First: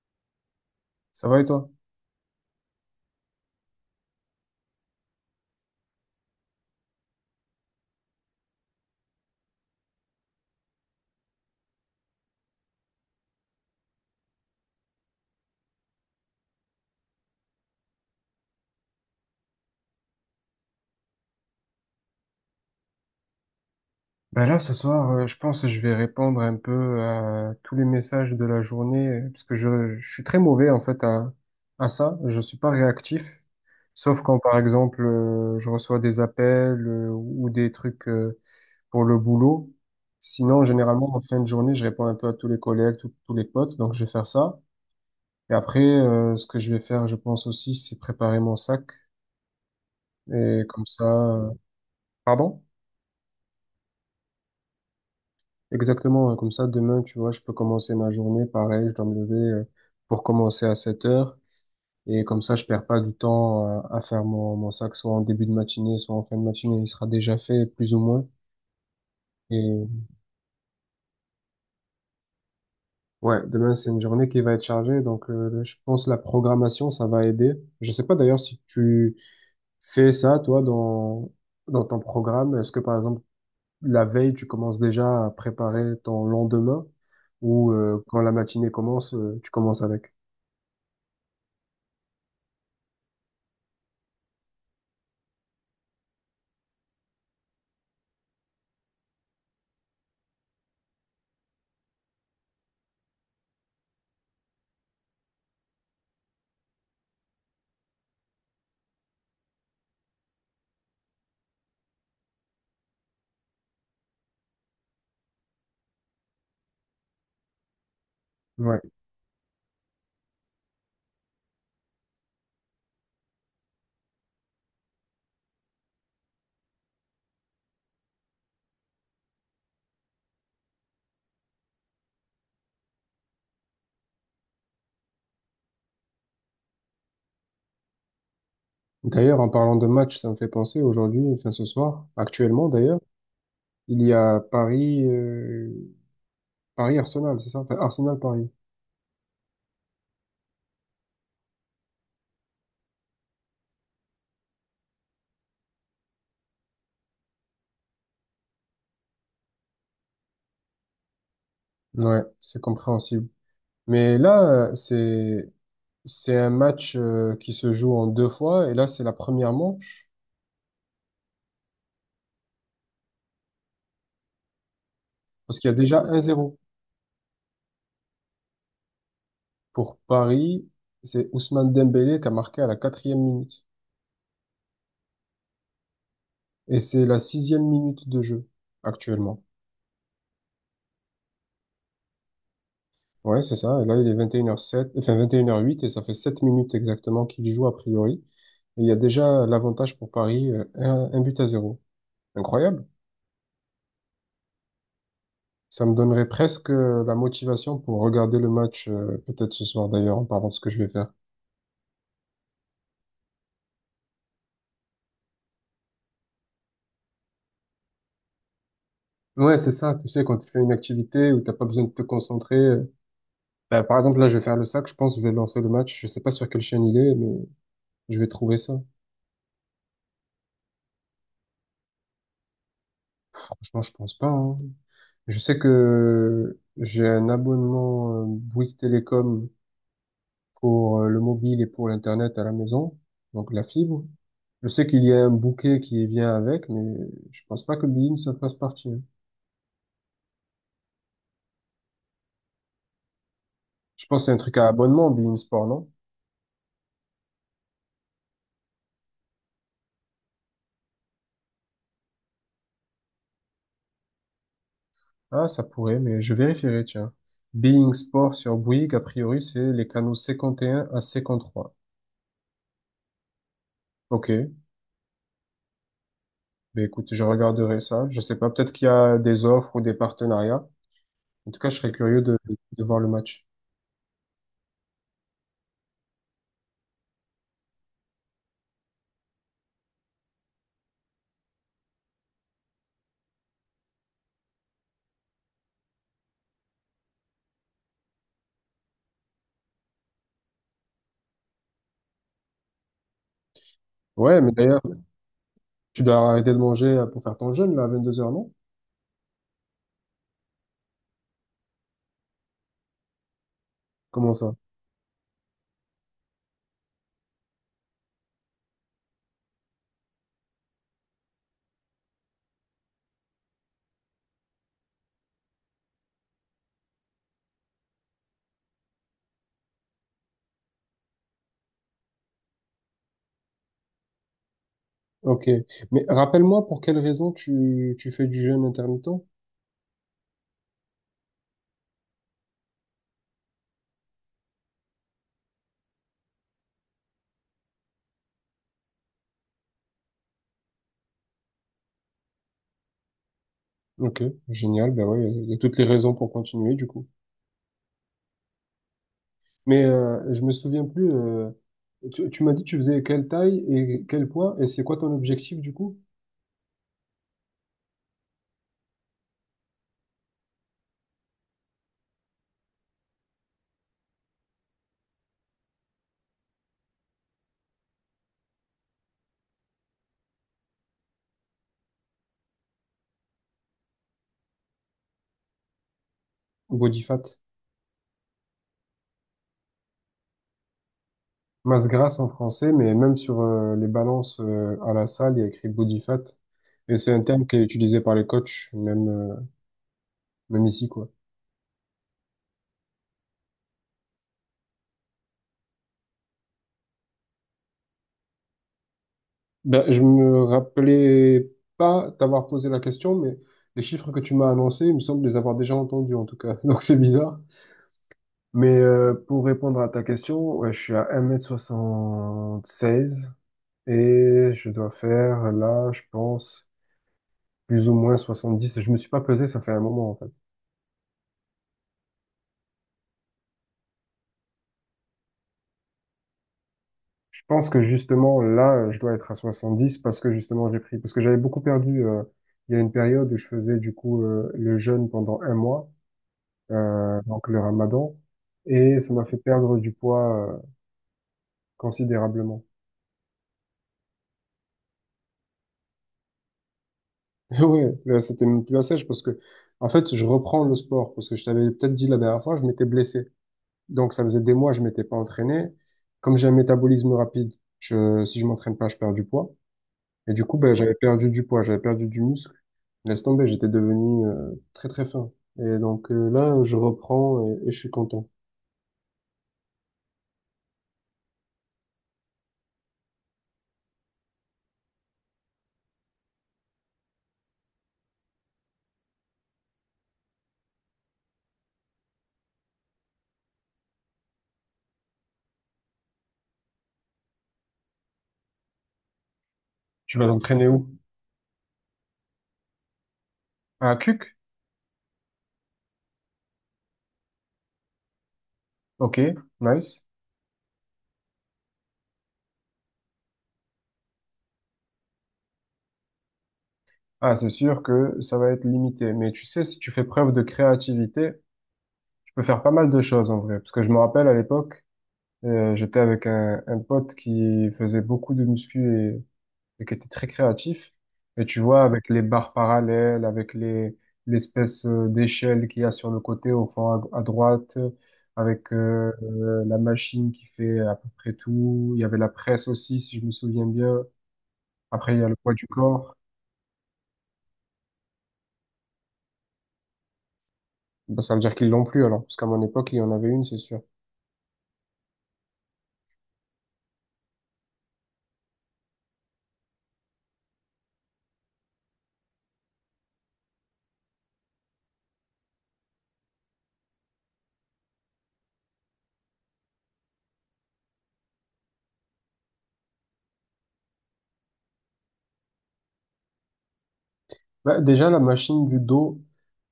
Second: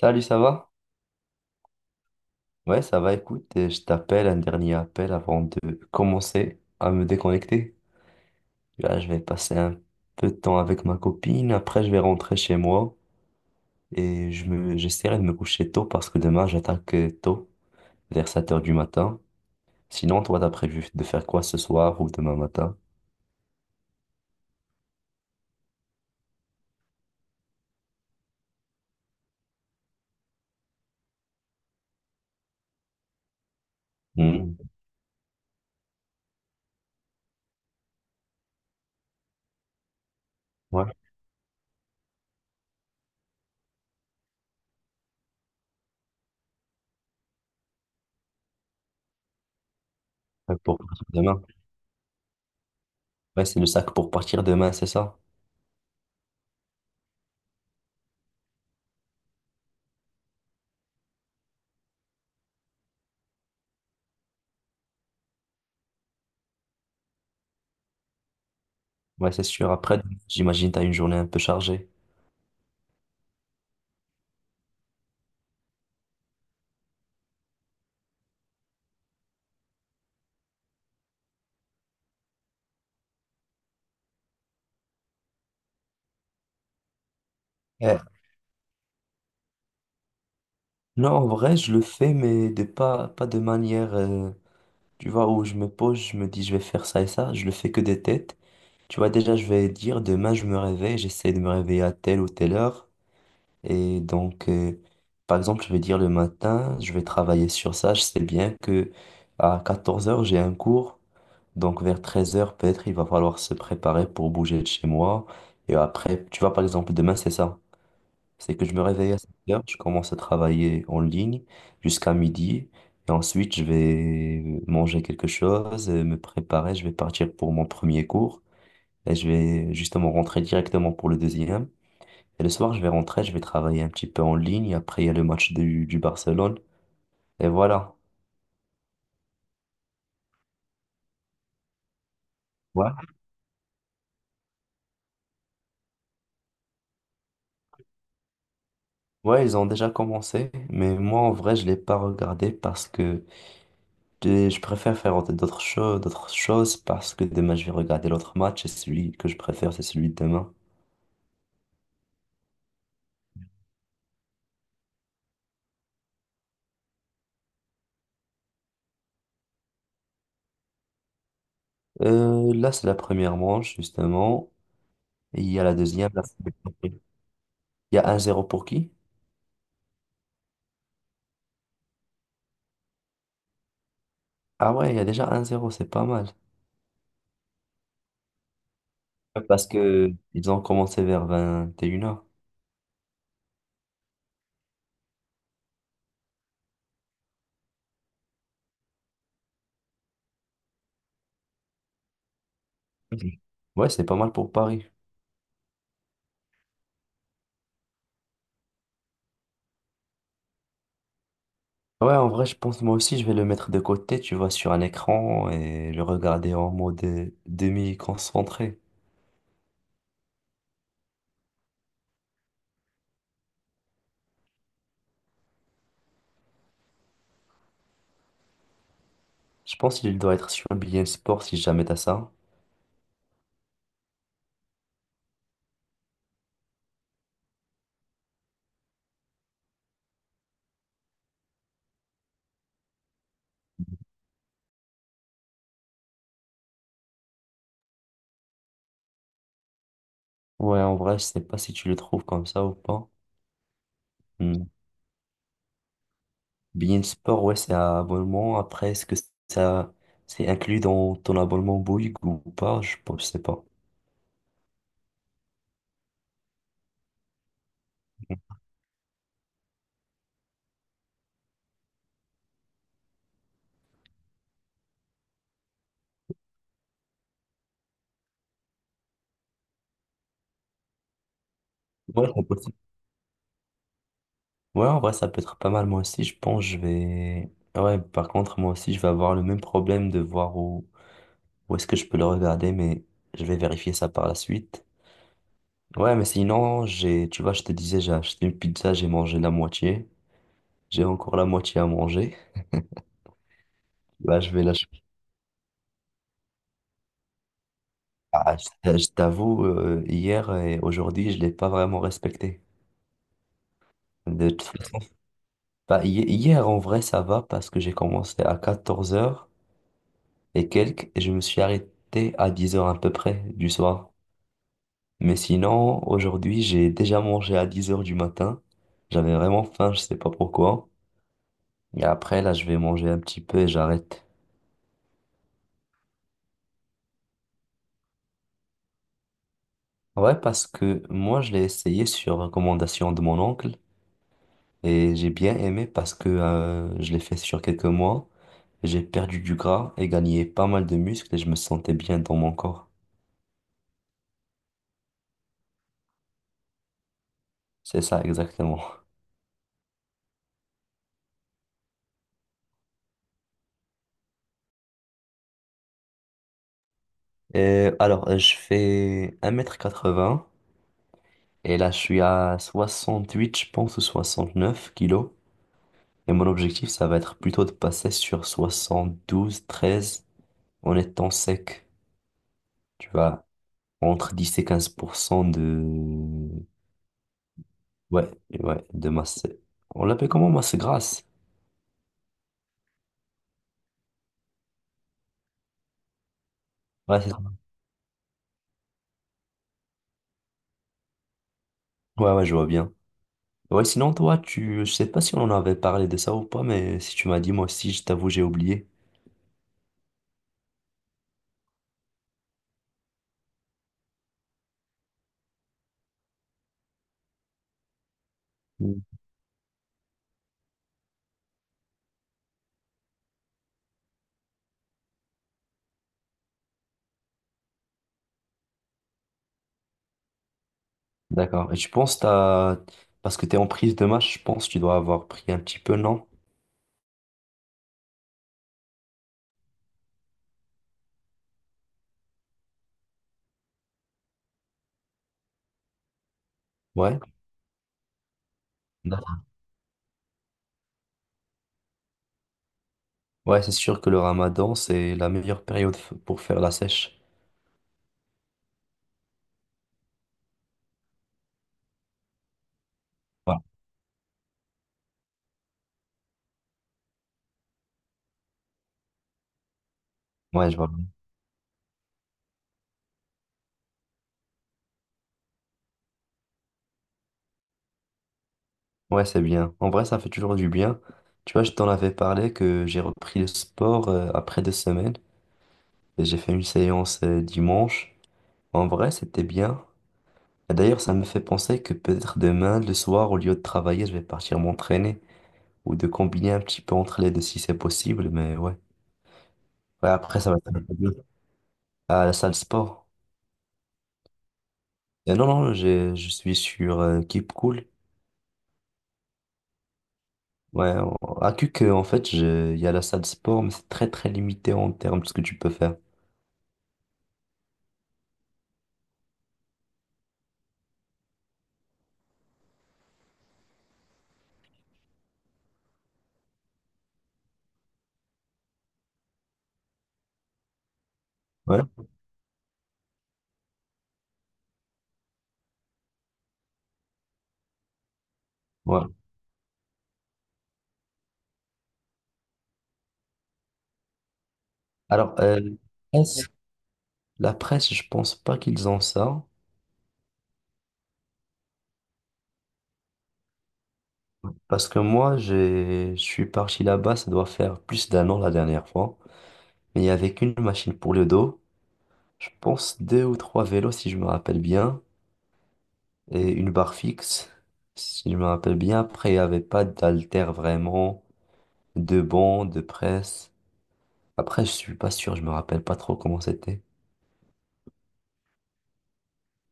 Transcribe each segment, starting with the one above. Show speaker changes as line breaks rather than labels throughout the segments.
Salut, ça va?
Ça va et toi?
Ouais, ça va, écoute, je t'appelle un dernier appel avant de commencer à me déconnecter. Là, je vais passer un peu de temps avec ma copine, après je vais rentrer chez moi et j'essaierai de me coucher tôt parce que demain j'attaque tôt, vers 7 heures du matin. Sinon, toi, t'as prévu de faire quoi ce soir ou demain matin?
Ben là, ce soir, je pense que je vais répondre un peu à tous les messages de la journée, parce que je suis très mauvais en fait à ça. Je suis pas réactif, sauf quand
Hmm.
par exemple je reçois des appels ou des trucs pour le boulot. Sinon,
Ouais,
généralement en fin de journée, je réponds un peu à tous les collègues, tous les potes, donc je vais faire ça. Et après, ce que je vais faire, je pense aussi, c'est préparer mon sac.
ouais,
Et
pour
comme ça,
partir demain.
euh, pardon?
Ouais, c'est le sac pour partir demain, c'est ça?
Exactement, hein, comme ça, demain, tu vois, je peux commencer ma journée, pareil, je dois me lever pour commencer à 7 heures, et comme ça, je perds pas du temps à faire mon sac, soit en début de matinée, soit en fin de matinée, il sera déjà fait, plus ou moins,
Ouais, c'est sûr. Après,
et
j'imagine t'as une journée un peu chargée.
ouais, demain, c'est une journée qui va être chargée, donc je pense la programmation, ça va aider. Je sais pas d'ailleurs si tu fais ça, toi, dans ton programme, est-ce que, par exemple, la veille, tu commences déjà à préparer ton lendemain, ou
Ouais.
quand la matinée commence, tu commences avec?
Non, en vrai, je le fais, mais de pas de manière, tu vois, où je me pose, je me dis, je vais faire ça et ça. Je le fais que des têtes. Tu vois, déjà, je vais dire, demain, je me réveille, j'essaie de me réveiller à telle ou telle heure. Et donc, par exemple, je vais dire le matin, je vais travailler sur ça. Je sais bien que à 14 heures, j'ai un cours. Donc vers 13 heures peut-être, il va falloir se préparer pour bouger de chez moi. Et après, tu vois, par exemple, demain, c'est ça. C'est que je
Ouais.
me réveille à 7 heures, je commence à travailler en ligne jusqu'à midi. Et ensuite, je vais manger quelque chose, me préparer. Je vais partir pour mon premier cours. Et je vais justement rentrer directement pour le deuxième. Et le soir, je vais rentrer, je vais travailler un petit peu en ligne. Après, il y a le match du Barcelone. Et voilà.
D'ailleurs, en parlant de match, ça me fait penser aujourd'hui, enfin ce soir, actuellement
Ouais.
d'ailleurs, il y a Paris, Paris-Arsenal, c'est ça? Enfin, Arsenal-Paris.
Ouais, ils ont déjà commencé. Mais moi, en vrai, je l'ai pas regardé parce que je préfère faire d'autres choses parce que demain, je vais regarder l'autre match. Et celui que je préfère, c'est celui de demain.
Ouais, c'est compréhensible. Mais là, c'est un match qui se joue en deux fois, et là, c'est la première manche,
Là, c'est la première manche, justement. Il
parce
y a
qu'il y
la
a déjà
deuxième.
un zéro.
Il y a un zéro pour qui?
Pour Paris, c'est Ousmane Dembélé qui a marqué à la 4e minute.
Ah ouais, il y a déjà un zéro, c'est pas mal.
Et c'est la 6e minute de jeu, actuellement.
Parce que ils ont commencé vers 21 heures.
Ouais, c'est ça. Et là, il est 21h07, enfin 21h08 et ça fait 7 minutes exactement qu'il y joue a priori. Et il y a déjà l'avantage pour Paris, un but à zéro. Incroyable.
Ouais, c'est pas mal pour Paris.
Ça me donnerait presque la motivation pour regarder le match, peut-être ce soir d'ailleurs, en parlant de ce que je vais faire.
Ouais, en vrai, je pense moi aussi, je vais le mettre de côté, tu vois, sur un écran et le regarder en mode demi-concentré.
Ouais, c'est ça. Tu sais, quand tu fais une activité où t'as pas besoin de te concentrer. Bah, par exemple, là, je vais faire le sac. Je pense que je vais lancer le match. Je sais pas sur quelle chaîne il est, mais je vais trouver ça.
Je pense qu'il doit être sur BeIN Sport si jamais t'as ça.
Franchement, je pense pas, hein. Je sais que j'ai un abonnement Bouygues Télécom pour le mobile et pour l'Internet à la maison, donc la fibre. Je sais qu'il y a un bouquet qui vient avec, mais je pense pas que Bein ça fasse partie, hein.
Ouais, en vrai, je sais pas si tu le trouves comme ça ou pas.
Je pense que c'est un truc à
Hmm.
abonnement, Bein Sport, non?
Bein Sport, ouais, c'est un abonnement. Après, est-ce que ça, c'est inclus dans ton abonnement Bouygues ou pas? Je pense, je sais pas.
Ah, ça pourrait, mais je vérifierai, tiens. Bein Sport sur Bouygues, a priori, c'est les canaux 51 à 53. Ok, ben écoute, je regarderai ça. Je sais pas, peut-être qu'il y a des offres ou des partenariats. En tout cas, je serais curieux
Ouais, c'est possible.
de voir le match.
Ouais, en vrai, ça peut être pas mal. Moi aussi, je pense, je vais. Ouais, par contre, moi aussi, je vais avoir le même problème de voir où est-ce que je peux le regarder, mais je vais vérifier ça par la suite. Ouais, mais sinon, j'ai, tu vois, je te disais, j'ai acheté une pizza, j'ai mangé la moitié. J'ai encore la moitié à manger.
Ouais,
Là, je
mais
vais la...
d'ailleurs, tu dois arrêter de manger pour faire ton jeûne, là, à 22 heures, non?
Ah, je t'avoue, hier et aujourd'hui, je l'ai pas vraiment respecté.
Comment
De
ça?
toute façon, bah, hier, en vrai, ça va parce que j'ai commencé à 14 heures et quelques et je me suis arrêté à 10 heures à peu près du soir. Mais sinon, aujourd'hui, j'ai déjà mangé à 10 heures du matin. J'avais vraiment faim, je sais pas pourquoi. Et après, là, je vais manger un petit peu et j'arrête.
Ok. Mais rappelle-moi pour quelle raison tu fais du jeûne intermittent?
Ouais, parce que moi, je l'ai essayé sur recommandation de mon oncle et j'ai bien aimé parce que je l'ai fait sur quelques mois. J'ai perdu du gras et gagné pas mal de muscles et je me sentais bien dans mon corps.
Ok, génial. Ben ouais, il y a toutes les raisons pour continuer du coup.
C'est ça, exactement.
Mais je me souviens plus. Tu m'as dit tu faisais quelle taille et quel poids et c'est quoi ton objectif du coup?
Et alors, je fais un mètre quatre 80 et là, je suis à 68 je pense, ou 69 kilos. Et mon objectif, ça va être plutôt de passer sur 72, 13 en étant sec. Tu vois, entre 10 et 15% de...
Body fat.
Ouais, ouais, de masse. On l'appelle comment, masse grasse?
Masse grasse en français, mais même sur les balances à la salle, il y a écrit body fat. Et c'est
Ouais,
un
c'est ça.
terme qui est utilisé par les coachs, même, même ici, quoi.
Ouais, ouais, je vois bien. Ouais, sinon, toi, tu... Je sais pas si on en avait parlé de ça ou pas, mais si tu m'as dit, moi aussi, je t'avoue, j'ai oublié.
Ben, je me rappelais pas t'avoir posé la question, mais les chiffres que tu m'as annoncés, il me semble les avoir déjà entendus en tout cas. Donc c'est bizarre. Mais pour répondre à ta question, ouais, je suis à 1m76 et je dois faire là, je pense, plus ou moins 70. Je me suis pas pesé, ça fait un moment en fait.
D'accord. Et tu penses t'as... Parce que t'es en prise de match, je pense que tu dois avoir pris un petit peu, non?
Je pense que justement là, je dois être à 70 parce que justement j'ai pris, parce que j'avais beaucoup perdu. Il y a une période où je faisais du coup le jeûne pendant 1 mois.
Ouais.
Donc le ramadan, et ça m'a fait
D'accord.
perdre du poids considérablement.
Ouais, c'est sûr que le ramadan, c'est la meilleure période pour faire la sèche.
Ouais, là c'était même plus la sèche parce que, en fait, je reprends le sport parce que je t'avais peut-être dit la dernière fois, je m'étais blessé.
Ouais,
Donc ça faisait des mois, je m'étais pas entraîné. Comme j'ai un métabolisme rapide, si je m'entraîne pas, je perds du poids. Et du coup,
ouais,
ben,
je vois.
j'avais perdu du poids, j'avais perdu du muscle. Laisse tomber, j'étais devenu très très fin. Et donc là, je reprends et je suis content.
Ouais, c'est bien. En vrai, ça fait toujours du bien. Tu vois, je t'en avais parlé que j'ai repris le sport après 2 semaines. Et j'ai fait une séance dimanche. En vrai, c'était bien. Et d'ailleurs, ça me fait penser que peut-être demain, le soir, au lieu de travailler, je vais partir m'entraîner. Ou de combiner un petit peu entre les deux si c'est possible, mais ouais. Ouais,
Tu vas
après, ça va
t'entraîner
être un
où?
peu dur. À la salle sport.
À Cuc?
Et non, non, je suis sur Keep Cool.
Ok, nice.
Ouais, à CUC, en fait, il y a la salle sport, mais c'est très, très limité en termes de ce que tu peux faire.
Ah, c'est sûr que ça va être limité. Mais tu sais, si tu fais preuve de créativité, tu peux faire pas mal de choses en vrai. Parce que je me rappelle à l'époque, j'étais avec un pote qui faisait beaucoup de muscu et qui était très créatif. Et tu
Ouais,
vois, avec les barres parallèles, avec les l'espèce d'échelle qu'il y a sur le côté au fond à droite, avec
ouais.
la machine qui fait à peu près tout. Il y avait la presse aussi, si je me souviens bien. Après, il y a
Alors,
le poids du corps.
presse- la presse, je pense pas qu'ils ont ça.
Bah, ça veut dire qu'ils l'ont plus alors, parce qu'à mon époque, il y en avait une, c'est sûr.
Parce que moi, je suis parti là-bas, ça doit faire plus d'un an la dernière fois. Mais il n'y avait qu'une machine pour le dos. Je pense deux ou trois vélos, si je me rappelle bien. Et une barre fixe, si je me rappelle bien. Après, il n'y avait pas d'haltère vraiment, de banc, de presse. Après, je suis pas sûr, je me rappelle pas trop comment c'était.
Bah, déjà, la machine du dos,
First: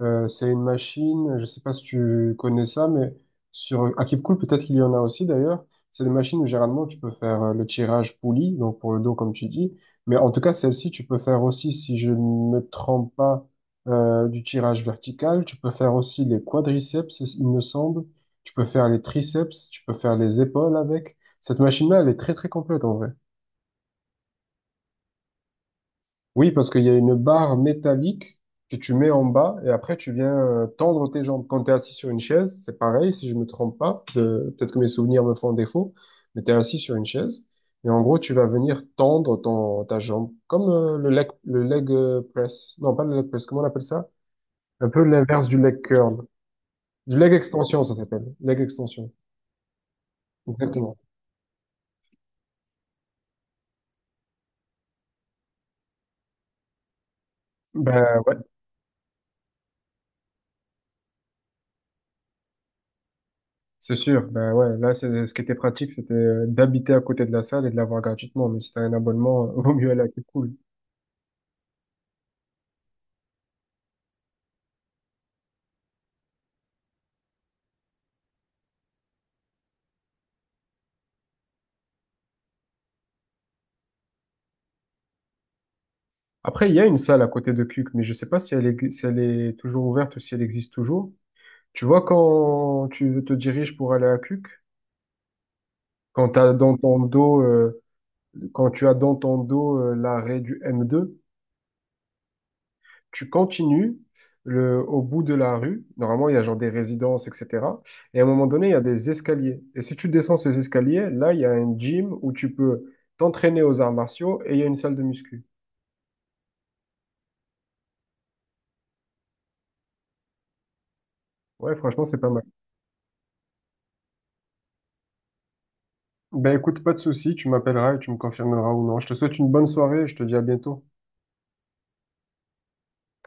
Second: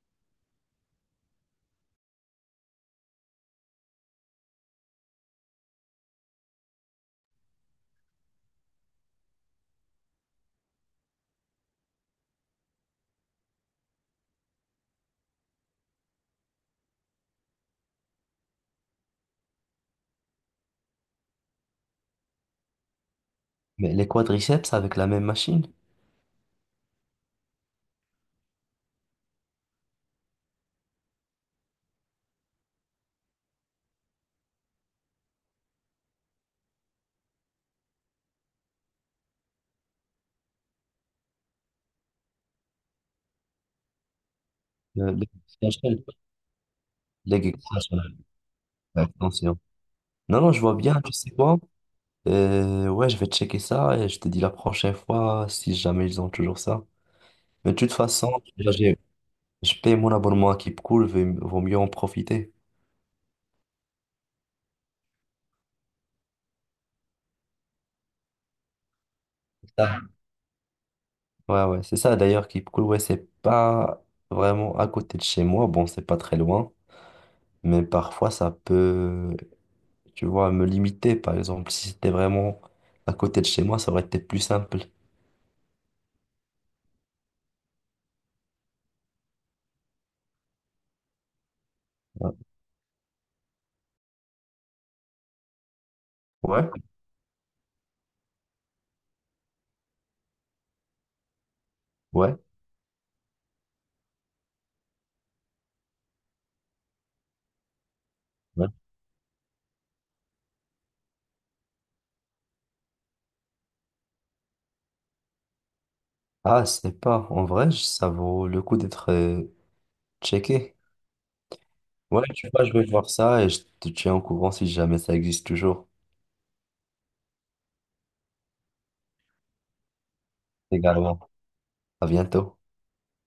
c'est une machine, je sais pas si tu connais ça, mais sur à Keepcool, peut-être qu'il y en a aussi d'ailleurs. C'est des machines où généralement tu peux faire le tirage poulie, donc pour le dos comme tu dis. Mais en tout cas, celle-ci, tu peux faire aussi, si je ne me trompe pas, du tirage vertical. Tu peux faire aussi les quadriceps, il me semble. Tu peux faire les triceps, tu peux faire les épaules avec. Cette machine-là, elle est très très complète en vrai.
Mais les quadriceps avec la même machine?
Oui, parce qu'il y a une barre métallique que tu mets en bas et après tu viens tendre tes jambes. Quand tu es assis sur une chaise, c'est pareil, si je me trompe pas, peut-être que mes souvenirs me font défaut, mais tu es assis sur une chaise et en gros tu vas venir tendre ta jambe, comme le leg press. Non, pas le leg press, comment on appelle ça? Un peu
Le- le-
l'inverse du
la
leg
chaîne.
curl. Du leg
Leg
extension, ça
extension.
s'appelle.
Leg
Leg extension.
extension. Attention. Non, non, je vois
Exactement.
bien, tu sais quoi? Et ouais, je vais checker ça et je te dis la prochaine fois si jamais ils ont toujours ça. Mais de toute
Ben
façon,
ouais.
là, je paye mon abonnement à Keep Cool, vaut mieux en profiter.
C'est sûr, ben ouais, là, ce qui était pratique, c'était d'habiter à côté de la salle et de l'avoir gratuitement. Mais si t'as un abonnement, vaut mieux aller à
Ah.
Cuc Cool.
Ouais, ouais, c'est ça. D'ailleurs, Keep Cool, ouais, c'est pas vraiment à côté de chez moi. Bon, c'est pas très loin, mais parfois ça peut, tu vois, me limiter. Par exemple, si c'était vraiment à côté de chez moi, ça aurait été plus simple.
Après, il y a une salle à côté de Cuc, mais je sais pas si elle est, si elle est toujours ouverte ou si elle existe toujours. Tu vois,
Ouais,
quand tu te diriges pour aller à Cuc, quand t'as
ouais,
dans ton dos, quand tu as dans ton dos, l'arrêt du M2.
ouais.
Tu continues le, au bout de la rue. Normalement, il y a genre des résidences, etc. Et à un moment donné,
Ouais.
il y a des escaliers. Et si tu descends ces escaliers, là, il y a un gym où tu peux t'entraîner aux arts martiaux et il y a une salle de muscu.
Ah, c'est pas. En vrai, ça vaut le coup d'être checké.
Ouais, franchement, c'est
Ouais,
pas mal.
tu vois, je vais voir ça et je te tiens au courant si jamais ça existe toujours.
Ben écoute, pas de souci, tu m'appelleras et tu me confirmeras ou non. Je te souhaite une bonne soirée et je te dis à bientôt.
Également. À bientôt.